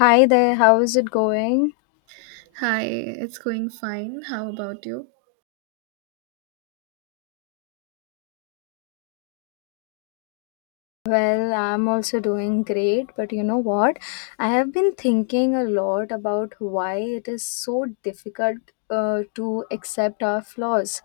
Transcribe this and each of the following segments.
Hi there, how is it going? Hi, it's going fine. How about you? Well, I'm also doing great, but you know what? I have been thinking a lot about why it is so difficult to accept our flaws.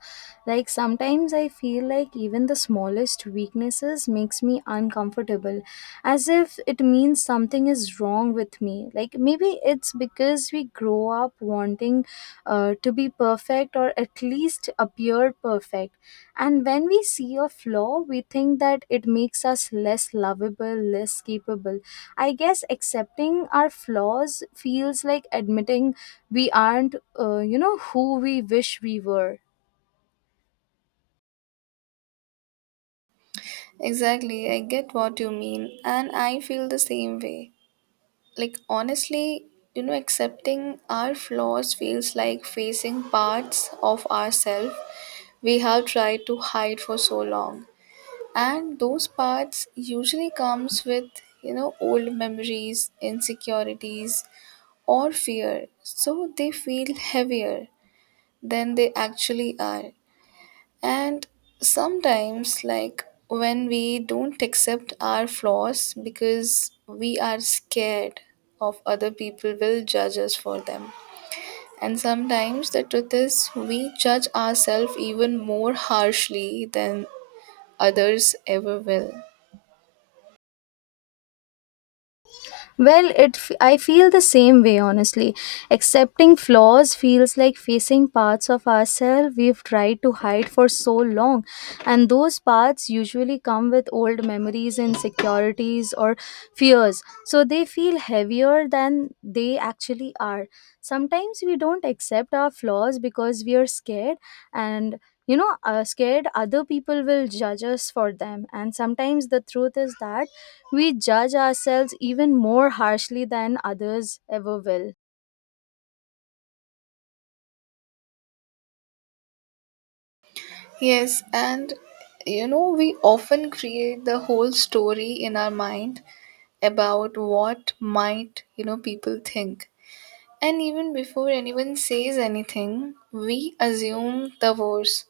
Like sometimes I feel like even the smallest weaknesses makes me uncomfortable, as if it means something is wrong with me. Like maybe it's because we grow up wanting to be perfect or at least appear perfect. And when we see a flaw, we think that it makes us less lovable, less capable. I guess accepting our flaws feels like admitting we aren't, who we wish we were. Exactly, I get what you mean, and I feel the same way. Like, honestly, accepting our flaws feels like facing parts of ourselves we have tried to hide for so long. And those parts usually comes with, old memories, insecurities, or fear. So they feel heavier than they actually are. And sometimes, like when we don't accept our flaws because we are scared of other people will judge us for them. And sometimes the truth is, we judge ourselves even more harshly than others ever will. Well, I feel the same way honestly. Accepting flaws feels like facing parts of ourselves we've tried to hide for so long, and those parts usually come with old memories, insecurities, or fears. So they feel heavier than they actually are. Sometimes we don't accept our flaws because we are scared and scared other people will judge us for them. And sometimes the truth is that we judge ourselves even more harshly than others ever will. Yes, and we often create the whole story in our mind about what might, people think. And even before anyone says anything, we assume the worst.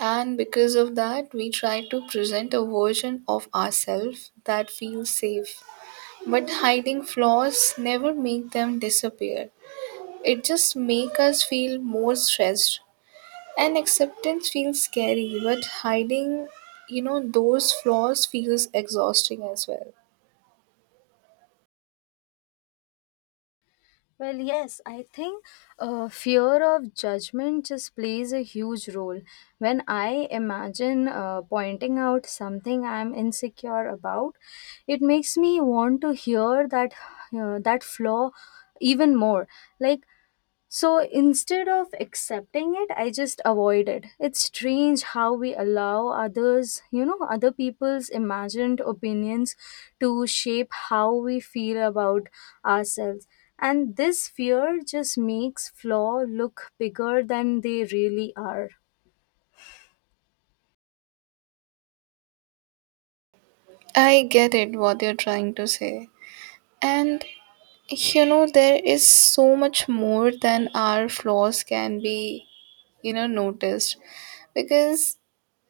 And because of that, we try to present a version of ourselves that feels safe. But hiding flaws never make them disappear. It just makes us feel more stressed. And acceptance feels scary, but hiding, those flaws feels exhausting as well. Well, yes, I think fear of judgment just plays a huge role. When I imagine pointing out something I'm insecure about, it makes me want to hear that that flaw even more. Like, so instead of accepting it, I just avoid it. It's strange how we allow others, other people's imagined opinions to shape how we feel about ourselves. And this fear just makes flaw look bigger than they really are. I get it what you're trying to say. And there is so much more than our flaws can be, noticed because,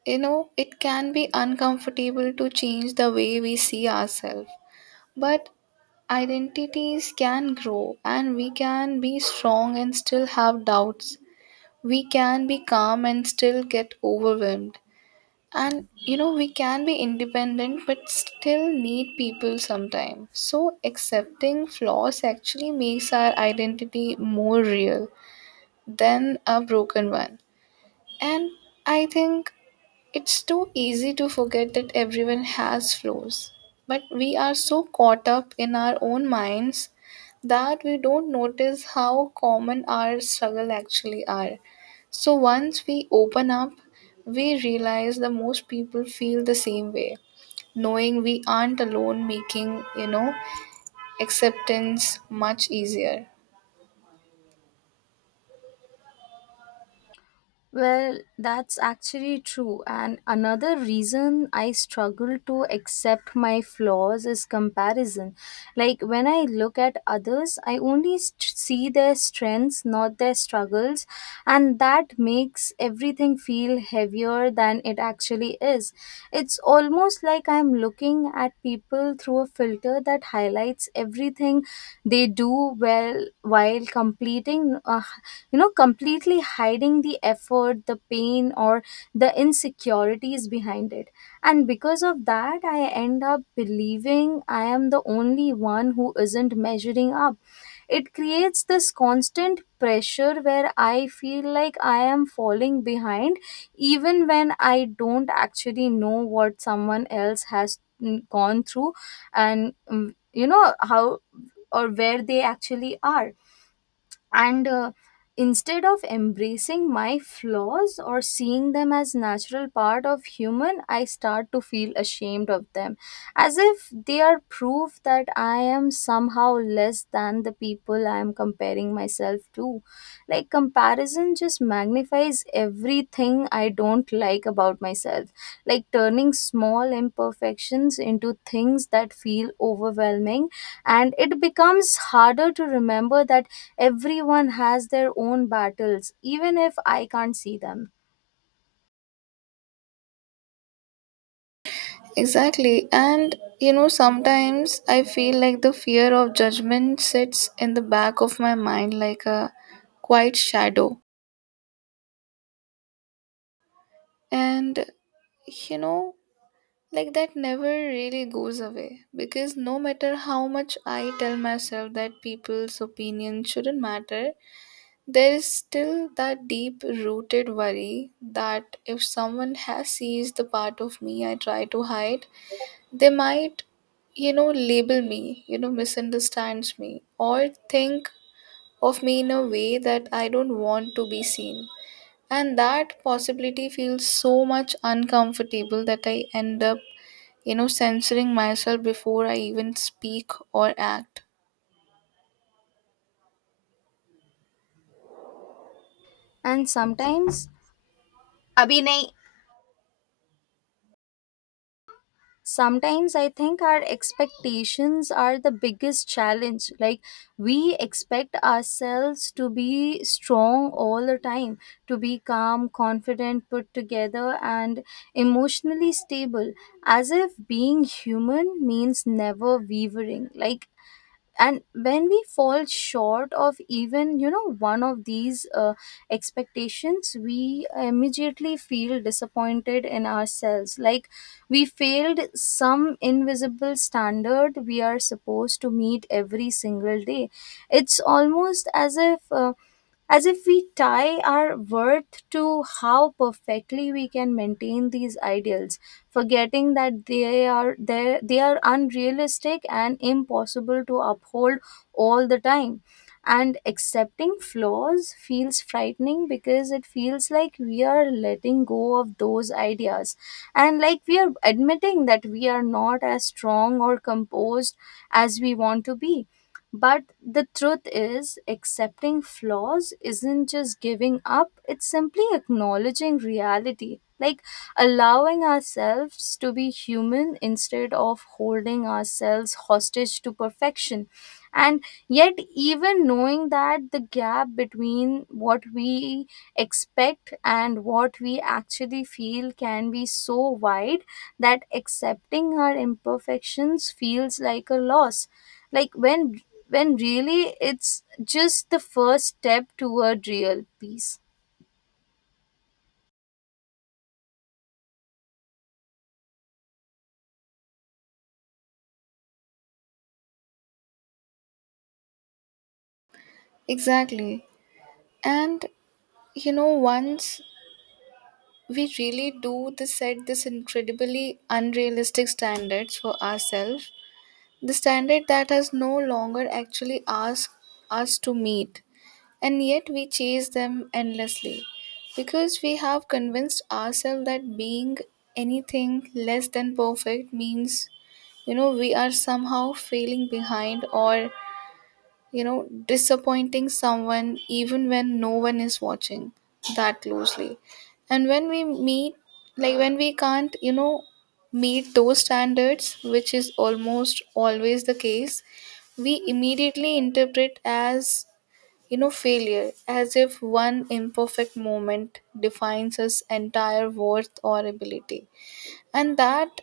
it can be uncomfortable to change the way we see ourselves. But identities can grow and we can be strong and still have doubts. We can be calm and still get overwhelmed, and we can be independent but still need people sometimes. So accepting flaws actually makes our identity more real than a broken one. And I think it's too easy to forget that everyone has flaws, but we are so caught up in our own minds that we don't notice how common our struggles actually are. So once we open up, we realize that most people feel the same way. Knowing we aren't alone making, acceptance much easier. Well, that's actually true. And another reason I struggle to accept my flaws is comparison. Like when I look at others, I only see their strengths, not their struggles. And that makes everything feel heavier than it actually is. It's almost like I'm looking at people through a filter that highlights everything they do well while completing you know completely hiding the effort, the pain, or the insecurities behind it. And because of that, I end up believing I am the only one who isn't measuring up. It creates this constant pressure where I feel like I am falling behind, even when I don't actually know what someone else has gone through and how or where they actually are. And instead of embracing my flaws or seeing them as natural part of human, I start to feel ashamed of them, as if they are proof that I am somehow less than the people I am comparing myself to. Like comparison just magnifies everything I don't like about myself, like turning small imperfections into things that feel overwhelming. And it becomes harder to remember that everyone has their own battles, even if I can't see them. Exactly. And sometimes I feel like the fear of judgment sits in the back of my mind like a quiet shadow. And you know, like that never really goes away because no matter how much I tell myself that people's opinion shouldn't matter, there is still that deep rooted worry that if someone has seized the part of me I try to hide, they might, label me, misunderstands me, or think of me in a way that I don't want to be seen. And that possibility feels so much uncomfortable that I end up, censoring myself before I even speak or act. And sometimes Abhinay, sometimes I think our expectations are the biggest challenge. Like, we expect ourselves to be strong all the time, to be calm, confident, put together, and emotionally stable, as if being human means never wavering. Like, and when we fall short of even, you know, one of these expectations, we immediately feel disappointed in ourselves, like we failed some invisible standard we are supposed to meet every single day. It's almost as if we tie our worth to how perfectly we can maintain these ideals, forgetting that they are unrealistic and impossible to uphold all the time. And accepting flaws feels frightening because it feels like we are letting go of those ideas, and like we are admitting that we are not as strong or composed as we want to be. But the truth is, accepting flaws isn't just giving up, it's simply acknowledging reality, like allowing ourselves to be human instead of holding ourselves hostage to perfection. And yet, even knowing that, the gap between what we expect and what we actually feel can be so wide that accepting our imperfections feels like a loss, like when really it's just the first step toward real peace. Exactly. And once we really do the set this incredibly unrealistic standards for ourselves, the standard that has no longer actually asked us to meet, and yet we chase them endlessly because we have convinced ourselves that being anything less than perfect means we are somehow failing behind or disappointing someone even when no one is watching that closely. And when we meet, like when we can't, meet those standards, which is almost always the case, we immediately interpret as failure, as if one imperfect moment defines us entire worth or ability. And that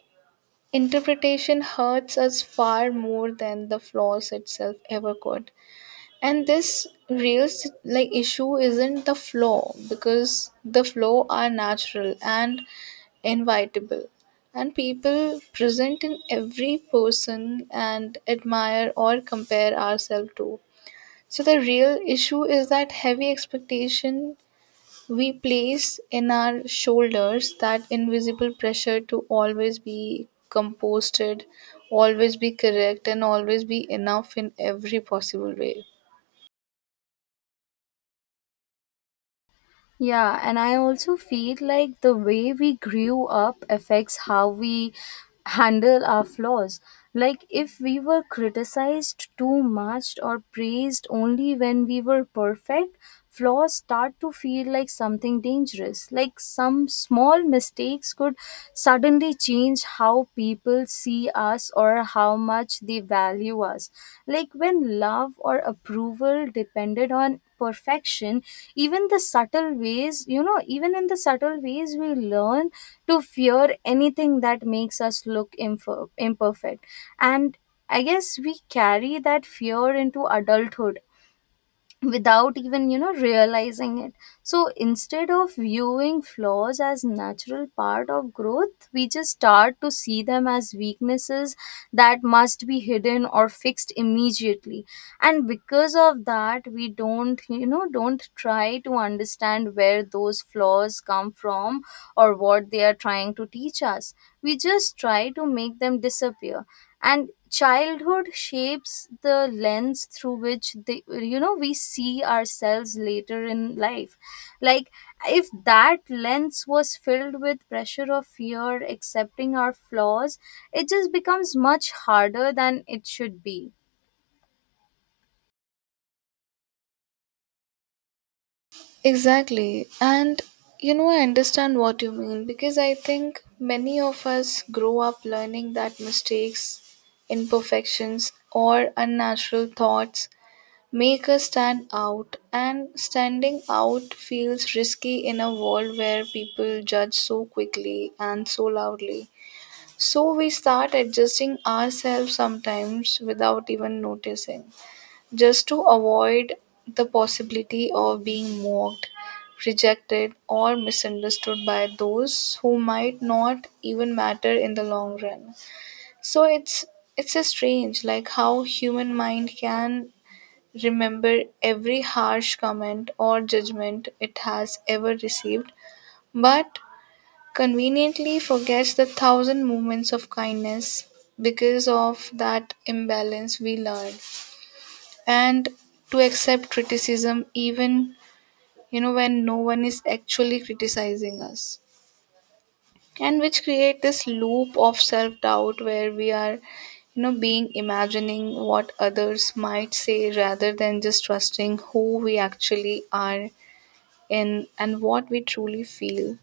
interpretation hurts us far more than the flaws itself ever could. And this real like issue isn't the flow because the flow are natural and inevitable, and people present in every person and admire or compare ourselves to. So the real issue is that heavy expectation we place in our shoulders, that invisible pressure to always be composed, always be correct, and always be enough in every possible way. Yeah, and I also feel like the way we grew up affects how we handle our flaws. Like, if we were criticized too much or praised only when we were perfect, flaws start to feel like something dangerous. Like, some small mistakes could suddenly change how people see us or how much they value us. Like, when love or approval depended on perfection, even the subtle ways you know even in the subtle ways, we learn to fear anything that makes us look imperfect. And I guess we carry that fear into adulthood without even, realizing it. So instead of viewing flaws as natural part of growth, we just start to see them as weaknesses that must be hidden or fixed immediately. And because of that, we don't you know don't try to understand where those flaws come from, or what they are trying to teach us. We just try to make them disappear. And childhood shapes the lens through which the you know we see ourselves later in life. Like, if that lens was filled with pressure of fear, accepting our flaws it just becomes much harder than it should be. Exactly. And I understand what you mean because I think many of us grow up learning that mistakes, imperfections, or unnatural thoughts make us stand out, and standing out feels risky in a world where people judge so quickly and so loudly. So we start adjusting ourselves sometimes without even noticing just to avoid the possibility of being mocked, rejected, or misunderstood by those who might not even matter in the long run. So it's a strange like how human mind can remember every harsh comment or judgment it has ever received, but conveniently forgets the thousand moments of kindness because of that imbalance we learn and to accept criticism even when no one is actually criticizing us, and which create this loop of self doubt where we are being imagining what others might say rather than just trusting who we actually are in and what we truly feel.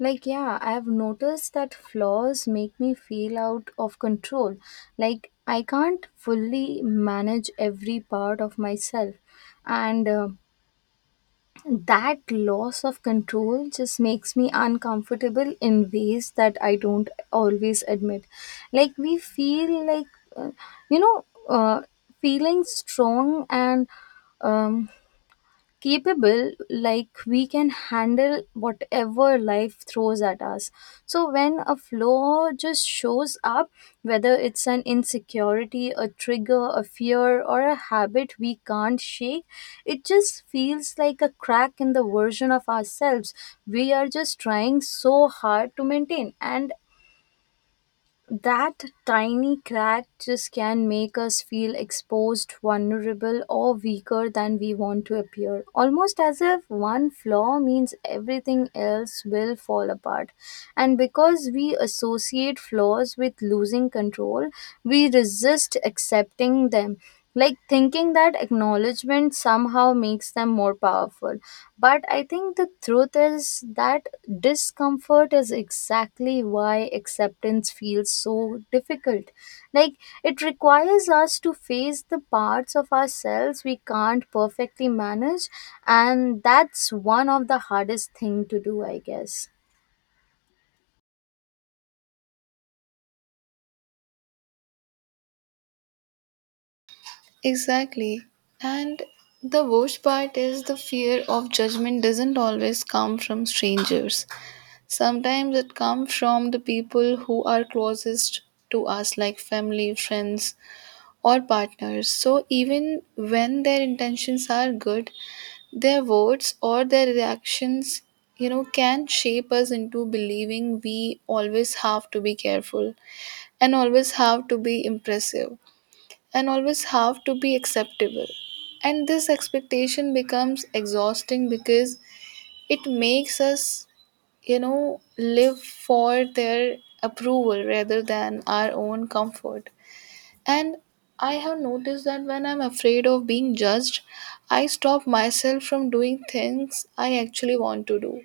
Like, yeah, I have noticed that flaws make me feel out of control, like I can't fully manage every part of myself. And that loss of control just makes me uncomfortable in ways that I don't always admit. Like, we feel like, uh, you know, uh, feeling strong and um, capable, like we can handle whatever life throws at us. So when a flaw just shows up, whether it's an insecurity, a trigger, a fear, or a habit we can't shake, it just feels like a crack in the version of ourselves we are just trying so hard to maintain. And that tiny crack just can make us feel exposed, vulnerable, or weaker than we want to appear. Almost as if one flaw means everything else will fall apart. And because we associate flaws with losing control, we resist accepting them, like thinking that acknowledgement somehow makes them more powerful. But I think the truth is that discomfort is exactly why acceptance feels so difficult. Like, it requires us to face the parts of ourselves we can't perfectly manage, and that's one of the hardest thing to do, I guess. Exactly. And the worst part is the fear of judgment doesn't always come from strangers. Sometimes it comes from the people who are closest to us, like family, friends, or partners. So even when their intentions are good, their words or their reactions, can shape us into believing we always have to be careful and always have to be impressive and always have to be acceptable. And this expectation becomes exhausting because it makes us live for their approval rather than our own comfort. And I have noticed that when I'm afraid of being judged, I stop myself from doing things I actually want to do,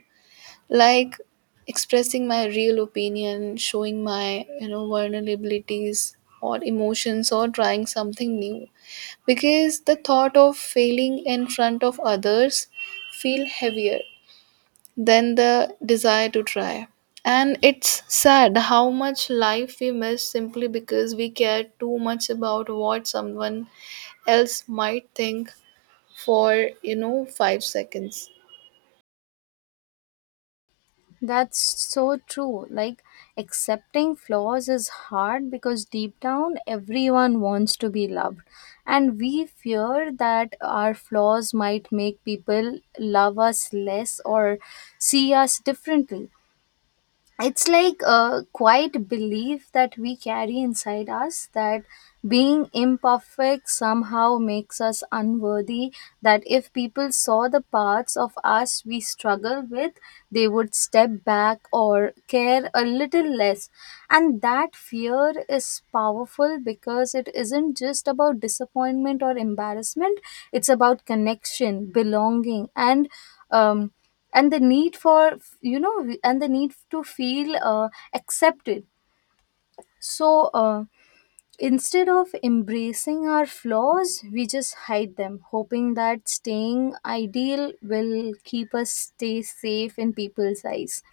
like expressing my real opinion, showing my, vulnerabilities or emotions or trying something new because the thought of failing in front of others feel heavier than the desire to try. And it's sad how much life we miss simply because we care too much about what someone else might think for, 5 seconds. That's so true. Like, accepting flaws is hard because deep down, everyone wants to be loved. And we fear that our flaws might make people love us less or see us differently. It's like a quiet belief that we carry inside us, that being imperfect somehow makes us unworthy, that if people saw the parts of us we struggle with, they would step back or care a little less. And that fear is powerful because it isn't just about disappointment or embarrassment, it's about connection, belonging, and um the need for, and the need to feel accepted. So instead of embracing our flaws, we just hide them, hoping that staying ideal will keep us stay safe in people's eyes.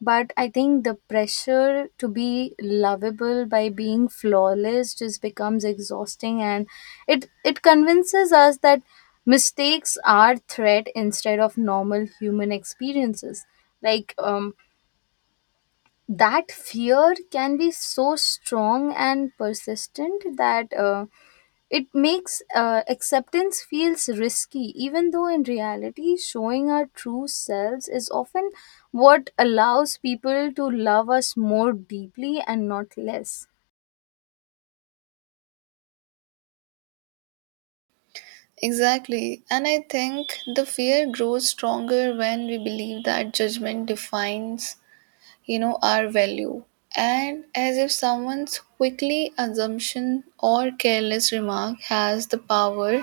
But I think the pressure to be lovable by being flawless just becomes exhausting, and it convinces us that mistakes are threat instead of normal human experiences. Like, that fear can be so strong and persistent that it makes acceptance feels risky, even though in reality, showing our true selves is often what allows people to love us more deeply and not less. Exactly. And I think the fear grows stronger when we believe that judgment defines, our value. And as if someone's quickly assumption or careless remark has the power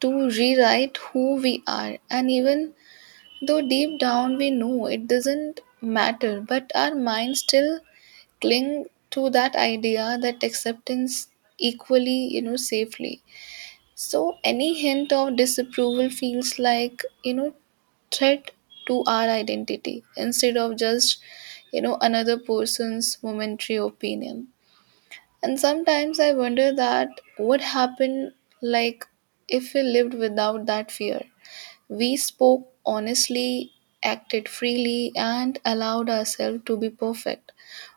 to rewrite who we are. And even though deep down we know it doesn't matter, but our minds still cling to that idea that acceptance equally, safely. So any hint of disapproval feels like, threat to our identity instead of just another person's momentary opinion. And sometimes I wonder that what happened, like if we lived without that fear we spoke honestly, acted freely, and allowed ourselves to be perfect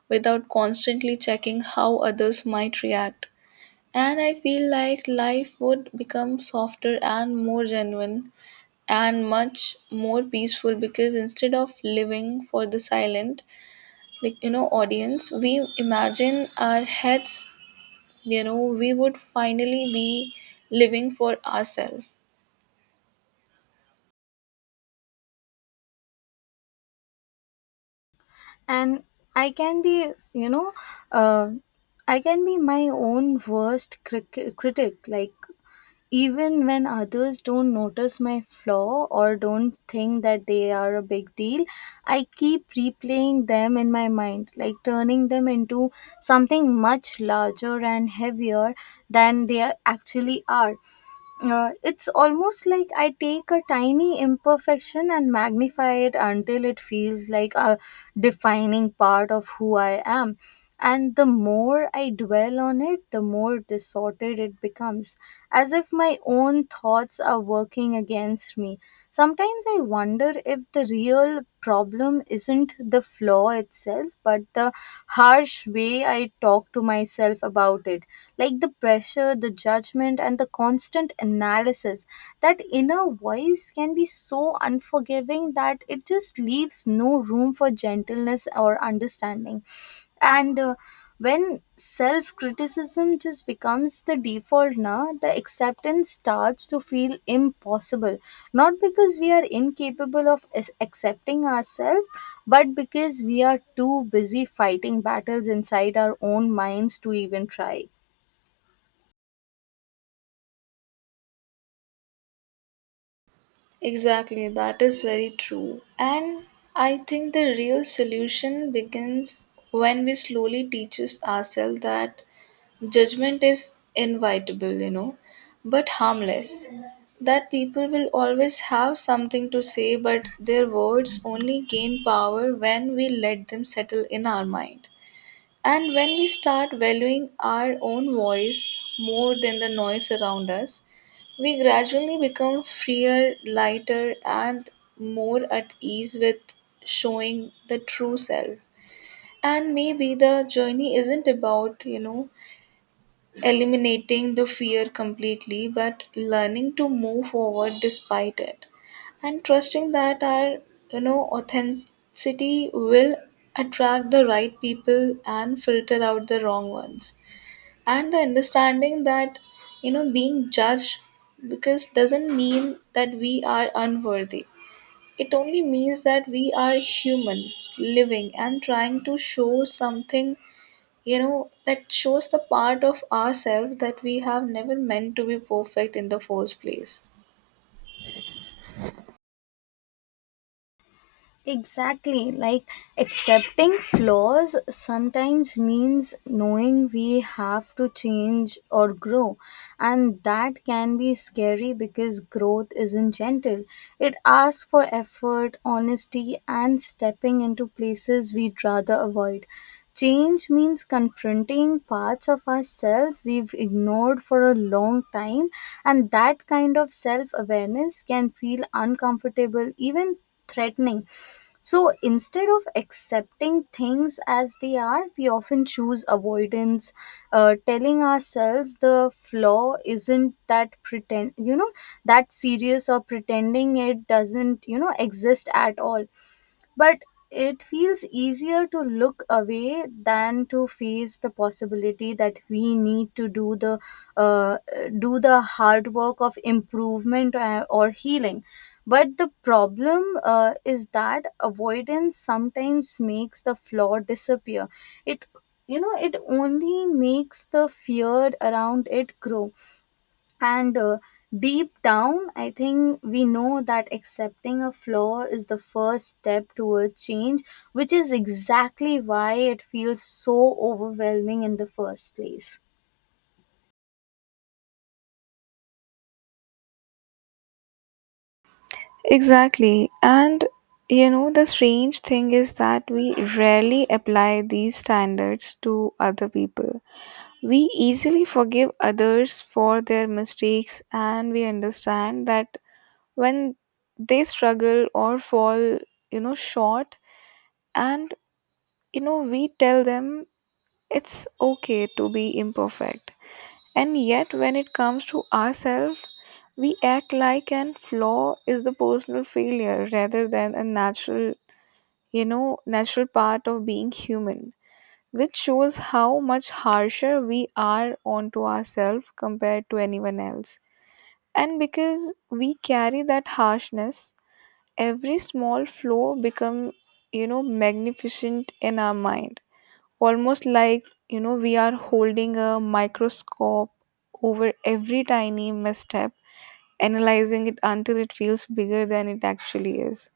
without constantly checking how others might react. And I feel like life would become softer and more genuine and much more peaceful because instead of living for the silent, like audience, we imagine our heads, we would finally be living for ourselves. And I can be, uh, I can be my own worst critic. Like, even when others don't notice my flaw or don't think that they are a big deal, I keep replaying them in my mind, like turning them into something much larger and heavier than actually are. It's almost like I take a tiny imperfection and magnify it until it feels like a defining part of who I am. And the more I dwell on it, the more distorted it becomes, as if my own thoughts are working against me. Sometimes I wonder if the real problem isn't the flaw itself, but the harsh way I talk to myself about it. Like the pressure, the judgment, and the constant analysis. That inner voice can be so unforgiving that it just leaves no room for gentleness or understanding. And when self criticism just becomes the default, the acceptance starts to feel impossible. Not because we are incapable of accepting ourselves, but because we are too busy fighting battles inside our own minds to even try. Exactly, that is very true. And I think the real solution begins when we slowly teaches ourselves that judgment is inevitable, but harmless. That people will always have something to say, but their words only gain power when we let them settle in our mind. And when we start valuing our own voice more than the noise around us, we gradually become freer, lighter, and more at ease with showing the true self. And maybe the journey isn't about, eliminating the fear completely, but learning to move forward despite it and trusting that our authenticity will attract the right people and filter out the wrong ones, and the understanding that being judged because doesn't mean that we are unworthy. It only means that we are human living and trying to show something that shows the part of ourselves that we have never meant to be perfect in the first place. Exactly. Like accepting flaws sometimes means knowing we have to change or grow. And that can be scary because growth isn't gentle. It asks for effort, honesty, and stepping into places we'd rather avoid. Change means confronting parts of ourselves we've ignored for a long time, and that kind of self awareness can feel uncomfortable, even threatening. So instead of accepting things as they are, we often choose avoidance, telling ourselves the flaw isn't that pretend, that serious, or pretending it doesn't, exist at all. But it feels easier to look away than to face the possibility that we need to uh, do the hard work of improvement or healing. But the problem is that avoidance sometimes makes the flaw disappear. It you know it only makes the fear around it grow. And deep down, I think we know that accepting a flaw is the first step toward change, which is exactly why it feels so overwhelming in the first place. Exactly. And the strange thing is that we rarely apply these standards to other people. We easily forgive others for their mistakes and we understand that when they struggle or fall, short, and we tell them it's okay to be imperfect. And yet, when it comes to ourselves, we act like an flaw is the personal failure rather than a natural part of being human, which shows how much harsher we are onto ourselves compared to anyone else. And because we carry that harshness, every small flaw become, magnificent in our mind, almost like we are holding a microscope over every tiny misstep analyzing it until it feels bigger than it actually is,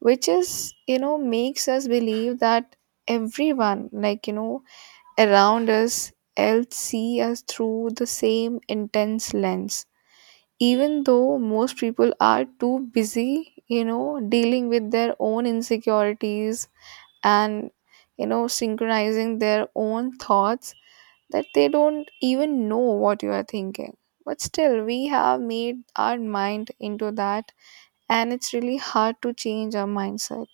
which is makes us believe that everyone, like around us else see us through the same intense lens, even though most people are too busy dealing with their own insecurities and synchronizing their own thoughts that they don't even know what you are thinking. But still, we have made our mind into that, and it's really hard to change our mindset.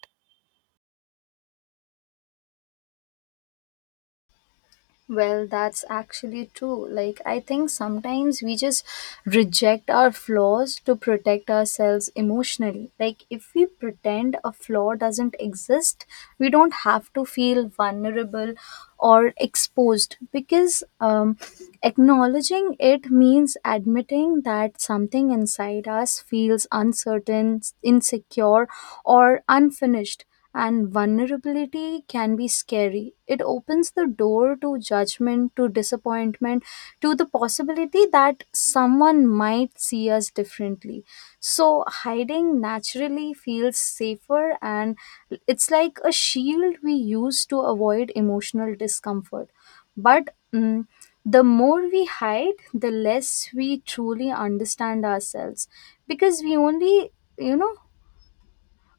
Well, that's actually true. Like, I think sometimes we just reject our flaws to protect ourselves emotionally. Like, if we pretend a flaw doesn't exist, we don't have to feel vulnerable or exposed, because acknowledging it means admitting that something inside us feels uncertain, insecure, or unfinished, and vulnerability can be scary. It opens the door to judgment, to disappointment, to the possibility that someone might see us differently. So, hiding naturally feels safer, and it's like a shield we use to avoid emotional discomfort. But the more we hide, the less we truly understand ourselves, because we only, you know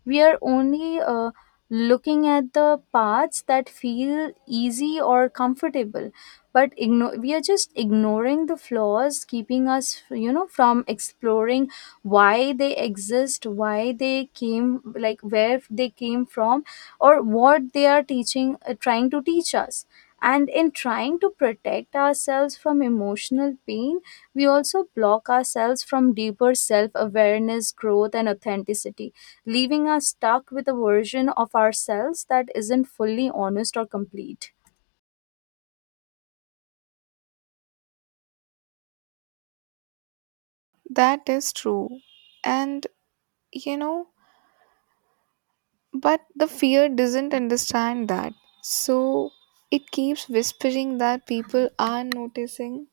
we are only looking at the paths that feel easy or comfortable. But we are just ignoring the flaws, keeping us, from exploring why they exist, why they came, like where they came from, or what they are teaching trying to teach us. And in trying to protect ourselves from emotional pain, we also block ourselves from deeper self awareness, growth, and authenticity, leaving us stuck with a version of ourselves that isn't fully honest or complete. That is true. And you know, but the fear doesn't understand that. So it keeps whispering that people are noticing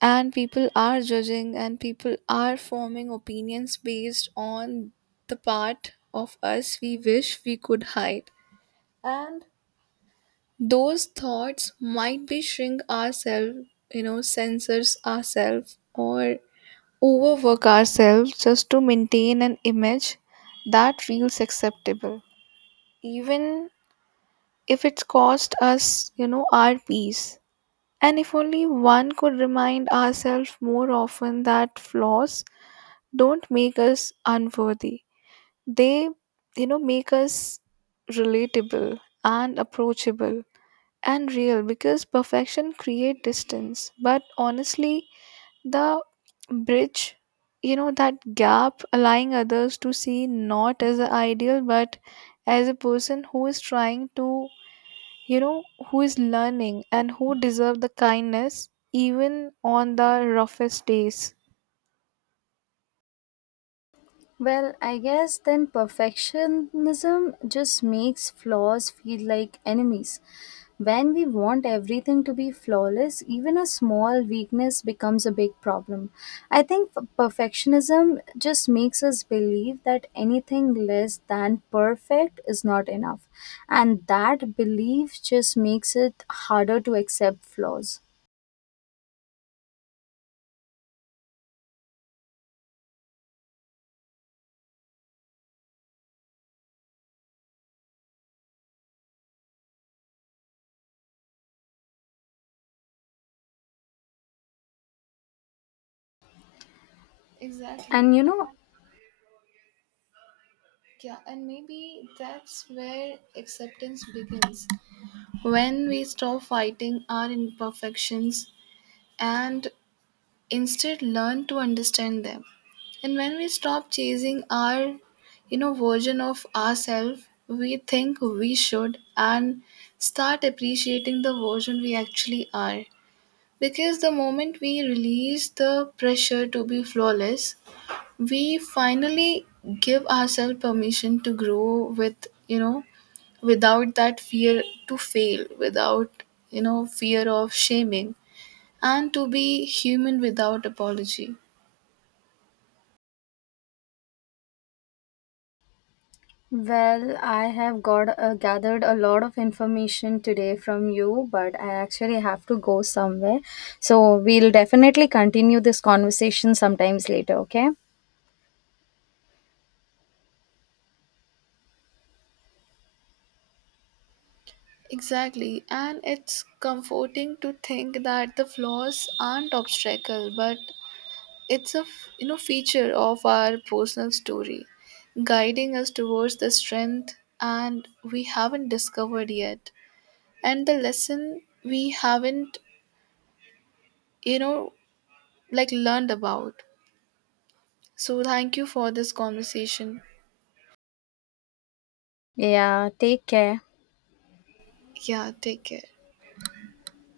and people are judging and people are forming opinions based on the part of us we wish we could hide. And those thoughts might be shrink ourselves, censors ourselves or overwork ourselves just to maintain an image that feels acceptable, even if it's cost us, our peace. And if only one could remind ourselves more often that flaws don't make us unworthy, they, make us relatable and approachable and real because perfection create distance but honestly the bridge that gap allowing others to see not as an ideal but as a person who is trying to, you know who is learning and who deserve the kindness even on the roughest days. Well, I guess then perfectionism just makes flaws feel like enemies. When we want everything to be flawless, even a small weakness becomes a big problem. I think perfectionism just makes us believe that anything less than perfect is not enough. And that belief just makes it harder to accept flaws. Exactly. And you know, Yeah, and maybe that's where acceptance begins. When we stop fighting our imperfections and instead learn to understand them, and when we stop chasing our version of ourselves we think we should and start appreciating the version we actually are because the moment we release the pressure to be flawless we finally give ourselves permission to grow without that fear to fail, without fear of shaming, and to be human without apology. well, I have got gathered a lot of information today from you, but I actually have to go somewhere. So we'll definitely continue this conversation sometimes later, okay? Exactly, and it's comforting to think that the flaws aren't obstacle, but it's a feature of our personal story, guiding us towards the strength and we haven't discovered yet, and the lesson we haven't, you know like learned about. So thank you for this conversation. Yeah, take care. Yeah, take care.